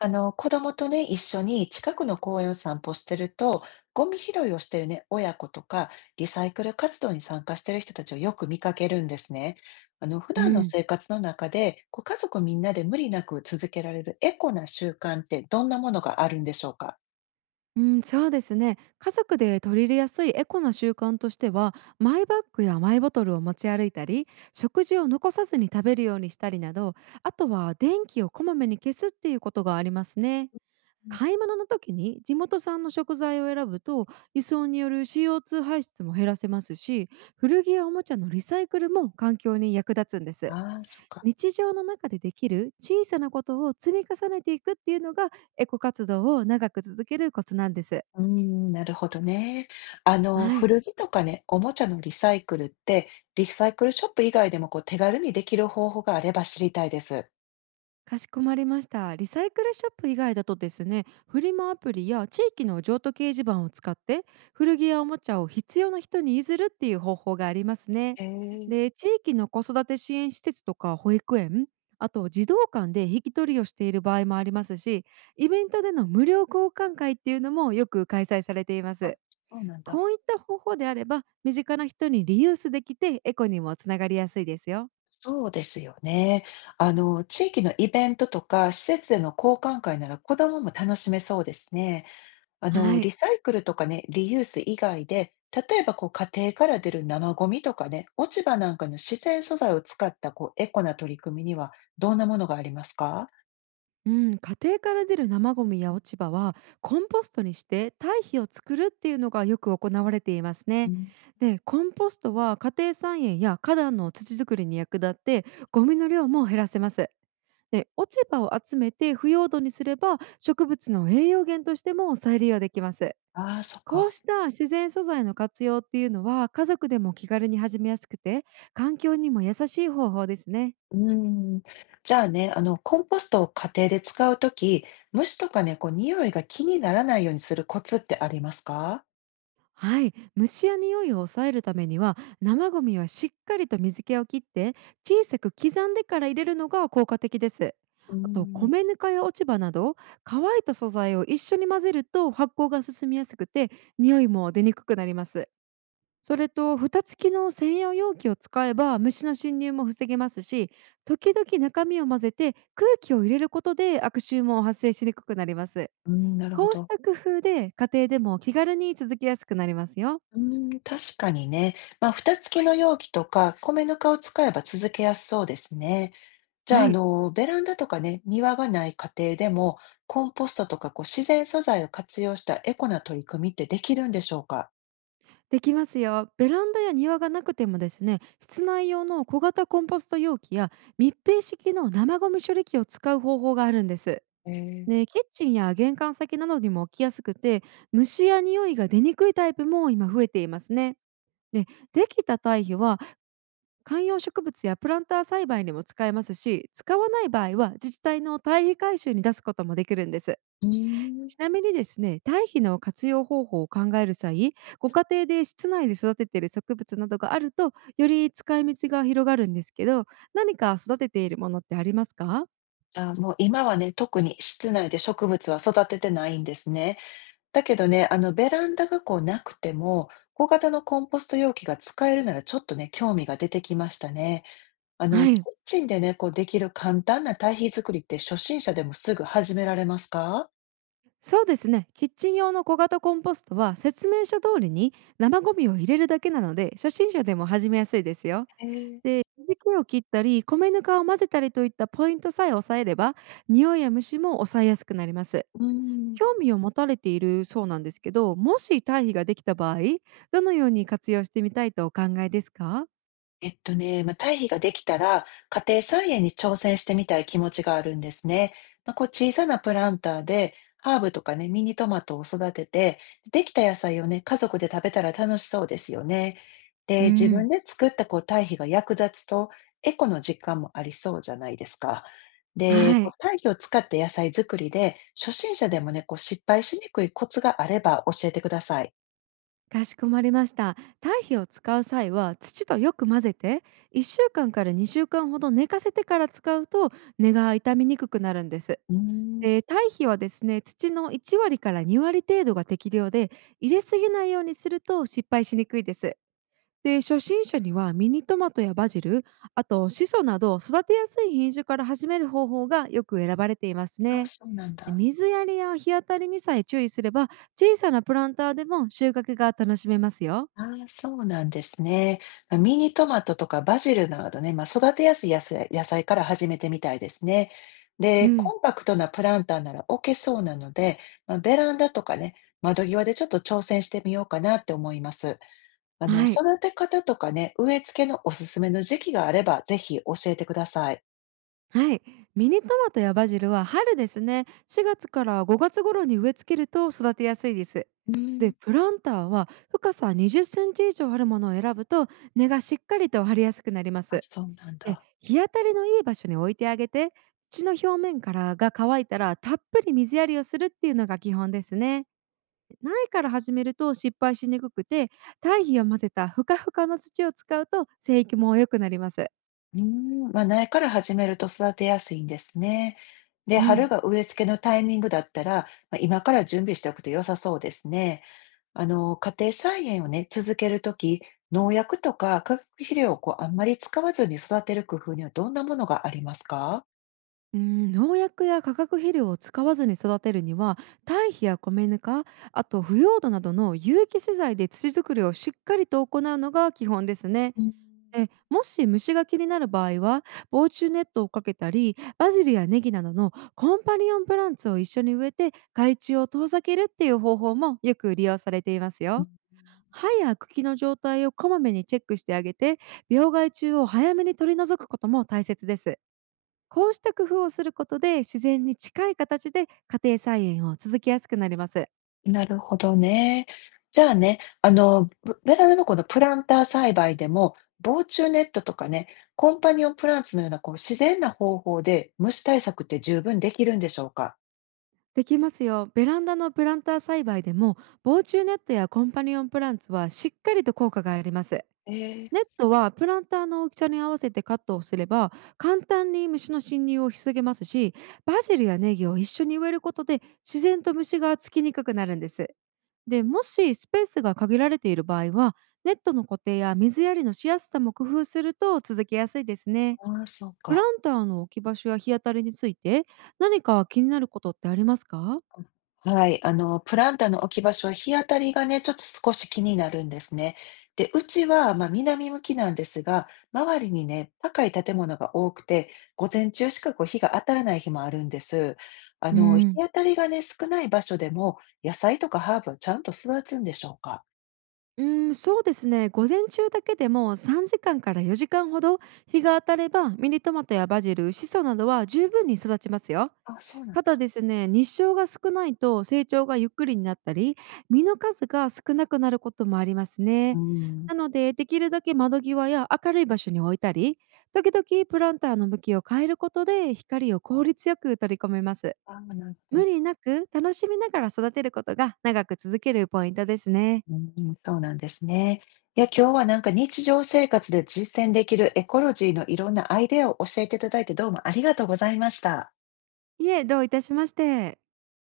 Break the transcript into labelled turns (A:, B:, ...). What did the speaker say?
A: 子供とね、一緒に近くの公園を散歩してると、ゴミ拾いをしてるね、親子とか、リサイクル活動に参加してる人たちをよく見かけるんですね。普
B: う
A: 段の
B: ん、
A: 生活の中で、こう家族みんなで無理なく続けられるエコな習慣ってどんなものがあるんでしょうか。
B: うん、そうですね、家族で取り入れやすいエコな習慣としては、マイバッグやマイボトルを持ち歩いたり、食事を残さずに食べるようにしたりなど、あとは電気をこまめに消すっていうことがありますね。買い物の時に地元産の食材を選ぶと輸送による CO2 排出も減らせますし、古着やおもちゃのリサイクルも環境に役立つんです。
A: ああー、そっか。
B: 日常の中でできる小さなことを積み重ねていくっていうのがエコ活動を長く続けるコツなんです。
A: うーん、なるほどね。
B: はい。
A: 古着とかね、おもちゃのリサイクルって、リサイクルショップ以外でもこう手軽にできる方法があれば知りたいです。
B: かしこまりました。リサイクルショップ以外だとですね、フリマアプリや地域の譲渡掲示板を使って古着やおもちゃを必要な人に譲るっていう方法がありますね。
A: へえ、
B: で、地域の子育て支援施設とか保育園、あと児童館で引き取りをしている場合もありますし、イベントでの無料交換会っていうのもよく開催されていま
A: あ、
B: す。
A: そうなんだ。
B: こういった方法であれば身近な人にリユースできてエコにもつながりやすいですよ。
A: そうですよね。地域のイベントとか施設での交換会なら子どもも楽しめそうですね。
B: は
A: リ
B: い、
A: サイクルとかね、リユース以外で、例えばこう家庭から出る生ゴミとかね、落ち葉なんかの自然素材を使ったこうエコな取り組みにはどんなものがありますか。
B: うん、家庭から出る生ゴミや落ち葉はコンポストにして堆肥を作るっていうのがよく行われています
A: う
B: ね。
A: ん。
B: で、コンポストは家庭菜園や花壇の土作りに役立ってゴミの量も減らせます。で、落ち葉を集めて腐葉土にすれば植物の栄養源としても再利用できます。
A: ああ、そっ
B: こう
A: か。
B: した自然素材の活用っていうのは家族でも気軽に始めやすくて環境にも優しい方法ですね。
A: うん。じゃあね、コンポストを家庭で使うとき、虫とかね、こう匂いが気にならないようにするコツってありますか。
B: はい、虫や匂いを抑えるためには生ゴミはしっかりと水気を切って小さく刻んでから入れるのが効果的です。
A: う
B: あと、
A: ん。
B: 米ぬかや落ち葉など乾いた素材を一緒に混ぜると発酵が進みやすくて匂いも出にくくなります。それと蓋付きの専用容器を使えば虫の侵入も防げますし、時々中身を混ぜて空気を入れることで悪臭も発生しにくくなります。
A: うん、なるほ
B: こうし
A: ど。
B: た工夫で家庭でも気軽に続きやすくなりますよ。
A: うーん、確かにね。まあ、蓋付きの容器とか米ぬかを使えば続けやすそうですね。じゃあ、
B: はい。
A: ベランダとかね、庭がない家庭でも、コンポストとかこう自然素材を活用したエコな取り組みってできるんでしょうか？
B: できますよ。ベランダや庭がなくてもですね、室内用の小型コンポスト容器や密閉式の生ゴミ処理器を使う方法があるんです。
A: へー。
B: で、キッチンや玄関先などにも置きやすくて虫や匂いが出にくいタイプも今増えていますね。で、できた堆肥は観葉植物やプランター栽培にも使えますし、使わない場合は自治体の堆肥回収に出すこともできるんです。
A: うーん。
B: ちなみにですね、堆肥の活用方法を考える際、ご家庭で室内で育てている植物などがあると、より使い道が広がるんですけど、何か育てているものってありますか？
A: あ、もう今はね、特に室内で植物は育ててないんですね。だけどね、ベランダがこうなくても、小型のコンポスト容器が使えるならちょっとね、興味が出てきましたね。
B: は
A: キッ
B: い。
A: チンでね、こうできる簡単な堆肥作りって初心者でもすぐ始められますか。
B: そうですね。キッチン用の小型コンポストは説明書通りに生ゴミを入れるだけなので、初心者でも始めやすいですよ。
A: えー。
B: で、水気を切ったり、米ぬかを混ぜたりといったポイントさえ抑えれば、匂いや虫も抑えやすくなります。
A: うん。
B: 興味を持たれているそうなんですけど、もし堆肥ができた場合、どのように活用してみたいとお考えですか？
A: えっとね、まあ、堆肥ができたら、家庭菜園に挑戦してみたい気持ちがあるんですね。まあ、こう小さなプランターで、ハーブとかね、ミニトマトを育てて、できた野菜をね、家族で食べたら楽しそうですよね。
B: う
A: で、自分
B: ん、
A: で作ったこう堆肥が役立つと、エコの実感もありそうじゃないですか。で、
B: は
A: こ
B: い、
A: う堆肥を使った野菜作りで、初心者でもね、こう失敗しにくいコツがあれば教えてください。
B: かしこまりました。堆肥を使う際は土とよく混ぜて1週間かんから2週間ほど寝かせてから使うと根が傷みにくくなるんです。
A: うーん。
B: 堆肥はですね、土の1割から2割程度が適量で入れすぎないようにすると失敗しにくいです。で、初心者にはミニトマトやバジル、あとシソなど育てやすい品種から始める方法がよく選ばれています
A: あ、
B: ね。
A: そうなん
B: で、
A: だ。
B: 水やりや日当たりにさえ注意すれば小さなプランターでも収穫が楽しめますよ。
A: ああ、そうなんですね。ま、ミニトマトとかバジルなどね、まあ、育てやすい野菜から始めてみたいですね。
B: う
A: で、
B: ん。
A: コンパクトなプランターなら置けそうなので、まあ、ベランダとかね、窓際でちょっと挑戦してみようかなって思います。
B: はい。
A: 育て方とかね、植え付けのおすすめの時期があれば、ぜひ教えてください。
B: はい、ミニトマトやバジルは春ですね、4月から5月頃に植え付けると育てやすいです。
A: う
B: で
A: ん。
B: プランターは深さ20センチ以上あるものを選ぶと根がしっかりと張りやすくなりま
A: あ、
B: す。
A: そうなん
B: で、
A: だ。
B: 日当たりのいい場所に置いてあげて土の表面からが乾いたらたっぷり水やりをするっていうのが基本ですね。苗から始めると失敗しにくくて堆肥を混ぜたふかふかの土を使うと生育も良くなります。
A: うーん、まあ、苗から始めると育てやすいんですね。で、
B: う
A: 春
B: ん、
A: が植え付けのタイミングだったら、まあ、今から準備しておくと良さそうですね。家庭菜園をね、続けるとき農薬とか化学肥料をこう、あんまり使わずに育てる工夫にはどんなものがありますか？
B: うん、農薬や化学肥料を使わずに育てるには堆肥や米ぬか、あと腐葉土などの有機資材で土作りをしっかりと行うのが基本ですね。
A: うん。
B: もし虫が気になる場合は防虫ネットをかけたり、バジルやネギなどのコンパニオンプランツを一緒に植えて害虫を遠ざけるっていう方法もよく利用されていますよ。葉や茎の状態をこまめにチェックしてあげて病害虫を早めに取り除くことも大切です。こうした工夫をすることで自然に近い形で家庭菜園を続けやすくなります。
A: なるほどね。じゃあね、ブベラルのこのプランター栽培でも、防虫ネットとかね、コンパニオンプランツのようなこう自然な方法で虫対策って十分できるんでしょうか？
B: できますよ。ベランダのプランター栽培でも防虫ネットやコンパニオンプランツはしっかりと効果があります。
A: ええ、
B: ネットはプランターの大きさに合わせてカットをすれば簡単に虫の侵入を防げますし、バジルやネギを一緒に植えることで自然と虫がつきにくくなるんです。でもしスペースが限られている場合はネットの固定や水やりのしやすさも工夫すると続けやすいですね。
A: ああ、そう
B: プラ
A: か。
B: ンターの置き場所や日当たりについて何か気になることってありますか？
A: はい、プランターの置き場所は日当たりがね、ちょっと少し気になるんですね。で、うちは、まあ、南向きなんですが、周りにね、高い建物が多くて、午前中しかこう日が当たらない日もあるんです。
B: う
A: 日
B: ん、
A: 当たりがね、少ない場所でも、野菜とかハーブはちゃんと育つんでしょうか。
B: うーん、そうですね。午前中だけでも3時間かんから4時間ほど日が当たればミニトマトやバジル、シソなどは十分に育ちますよ。
A: あ、そうなん
B: ただ
A: だ。
B: ですね、日照が少ないと成長がゆっくりになったり、実の数が少なくなることもあります
A: う
B: ね。
A: ん。
B: なので、できるだけ窓際や明るい場所に置いたり、時々プランターの向きを変えることで光を効率よく取り込めます。
A: あ、なるほ
B: 無
A: ど。
B: 理なく楽しみながら育てることが長く続けるポイントですね。
A: うん、そうなんですね。いや、今日はなんか日常生活で実践できるエコロジーのいろんなアイデアを教えていただいてどうもありがとうございました。
B: いえ、どういたしまして。